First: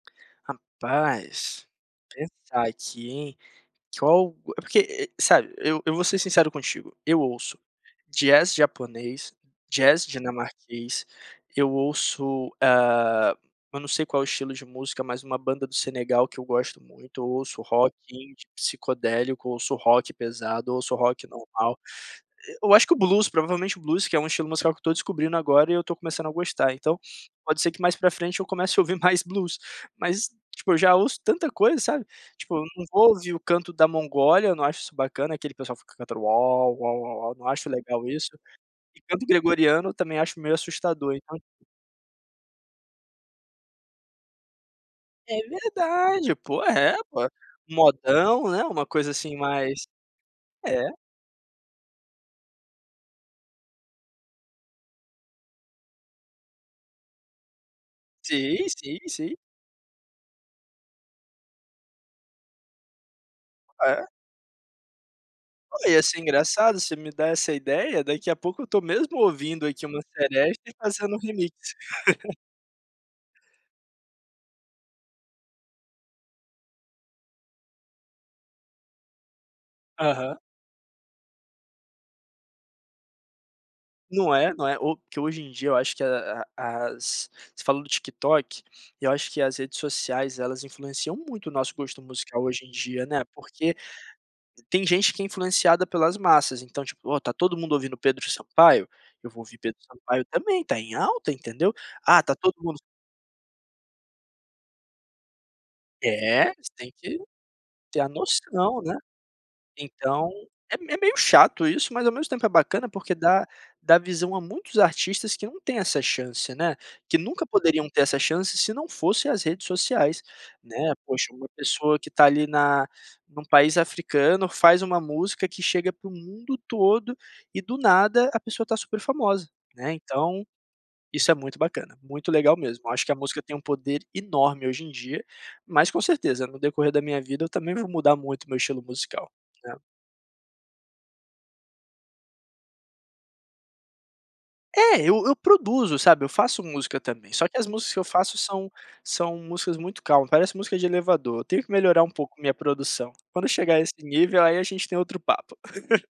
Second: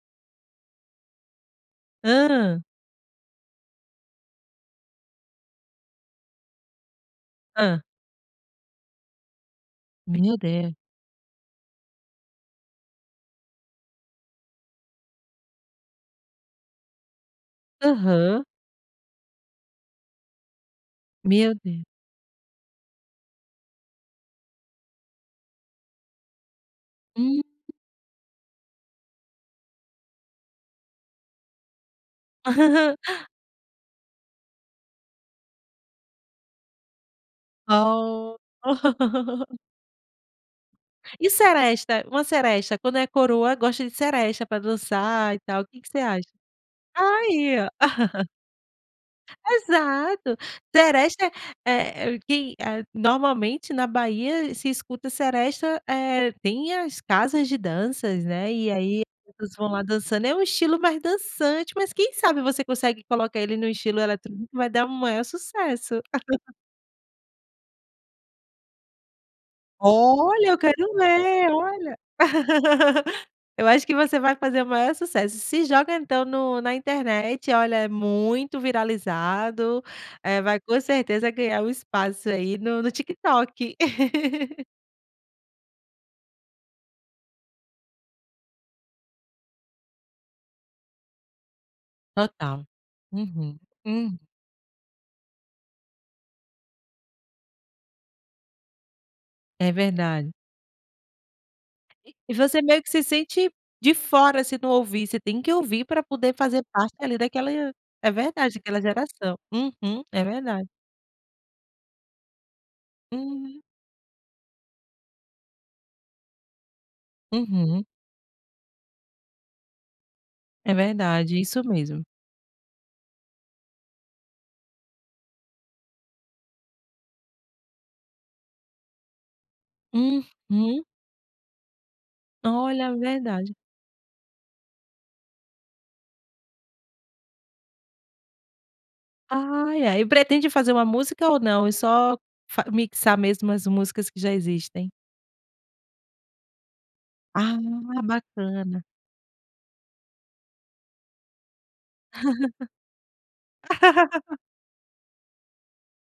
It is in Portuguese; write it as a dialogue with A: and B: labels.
A: Rapaz,
B: Hã.
A: pensar aqui em. Que col é porque, sabe, eu eu vou ser sincero contigo. Eu ouço
B: Hã.
A: jazz japonês, jazz
B: Meu Deus.
A: dinamarquês, eu ouço, hã, eu não sei qual o estilo de música, mas uma banda do Senegal que eu gosto muito, ouço rock,
B: Aham.
A: indie, psicodélico, ouço rock pesado, ouço rock
B: Meu
A: normal.
B: Deus.
A: Eh, eu acho que o blues, provavelmente o blues, que é um estilo musical que eu estou descobrindo agora e eu estou começando a gostar. Então,
B: Hum.
A: pode ser que mais para frente eu comece a ouvir mais blues, mas, tipo, eu já ouço tanta coisa, sabe? Tipo, eu não vou ouvir o canto da Mongólia, não acho isso bacana, aquele pessoal fica cantando uau, uau, uau, uau, não acho legal isso.
B: Oh.
A: E canto gregoriano também acho meio assustador,
B: E
A: então.
B: seresta uma seresta, quando é coroa, gosta de seresta para dançar e
A: É
B: tal. Que que você acha?
A: verdade! Poxa, é, poxa.
B: Ai, ó!
A: Modão, né, uma coisa assim mais
B: Exato!
A: é.
B: Seresta é é quem eh, normalmente na Bahia, se escuta seresta eh, tem as casas de danças, né,
A: Sim,
B: e
A: sim,
B: aí
A: sim.
B: eles vão lá dançando. É um estilo mais dançante, mas quem sabe você consegue colocar ele no estilo
A: É.
B: eletrônico, vai dar o maior
A: Não,
B: sucesso.
A: ia ser engraçado. Você me dá essa ideia, daqui a pouco eu estou mesmo ouvindo, aqui, uma
B: Olha, eu
A: seresta e
B: quero
A: fazendo um
B: ver,
A: remix.
B: olha! Eu acho que você vai fazer o maior sucesso. Se joga então no na internet, olha, é muito viralizado,
A: Aham.
B: eh, vai com certeza ganhar um espaço, aí, no no TikTok.
A: Não é? Não é? O que hoje em dia eu acho que a a as você falou do TikTok, eu acho que as redes sociais elas influenciam muito o nosso gosto musical
B: Total.
A: hoje em dia, né,
B: Uhum,
A: porque
B: hum.
A: tem gente que é influenciada pelas massas, então tipo: "Ó, tá todo mundo ouvindo Pedro Sampaio, eu vou ouvir
B: É
A: Pedro Sampaio
B: verdade.
A: também", tá em alta, entendeu. "Ah
B: E
A: tá todo
B: você
A: mundo"
B: meio que se sente de fora se não ouvir. Você tem que ouvir pra poder
A: É,
B: fazer
A: você tem
B: parte ali
A: que
B: daquela
A: ter a
B: é verdade,
A: noção,
B: daquela
A: né.
B: geração. Uhum. É
A: Então,
B: verdade.
A: é me meio chato isso, mas ao mesmo tempo é bacana porque dá
B: Uhum.
A: dá visão a muitos artistas que não têm essa chance, né, que nunca
B: Uhum.
A: poderiam ter essa chance se não fosse as redes sociais,
B: É
A: né. Poxa,
B: verdade,
A: uma
B: isso
A: pessoa
B: mesmo.
A: que está ali na num país africano faz uma música que chega pro mundo todo e do nada, a pessoa está super famosa, né, então
B: Uhum.
A: isso é muito bacana, muito legal mesmo.
B: Olha,
A: Acho que a música tem
B: verdade.
A: um poder enorme hoje em dia, mas com certeza, no decorrer da minha vida, eu também vou mudar muito meu estilo musical, né?
B: Ai, ai. E pretende fazer uma música ou não? É só fa mixar mesmo as músicas que já existem.
A: É, eu eu produzo, sabe, eu faço música também. Só que
B: Ah,
A: as músicas que eu faço são
B: bacana.
A: são músicas muito calmas, parece música de elevador. Tenho que melhorar um pouco minha produção. Quando chegar a esse nível, aí a gente tem outro papo.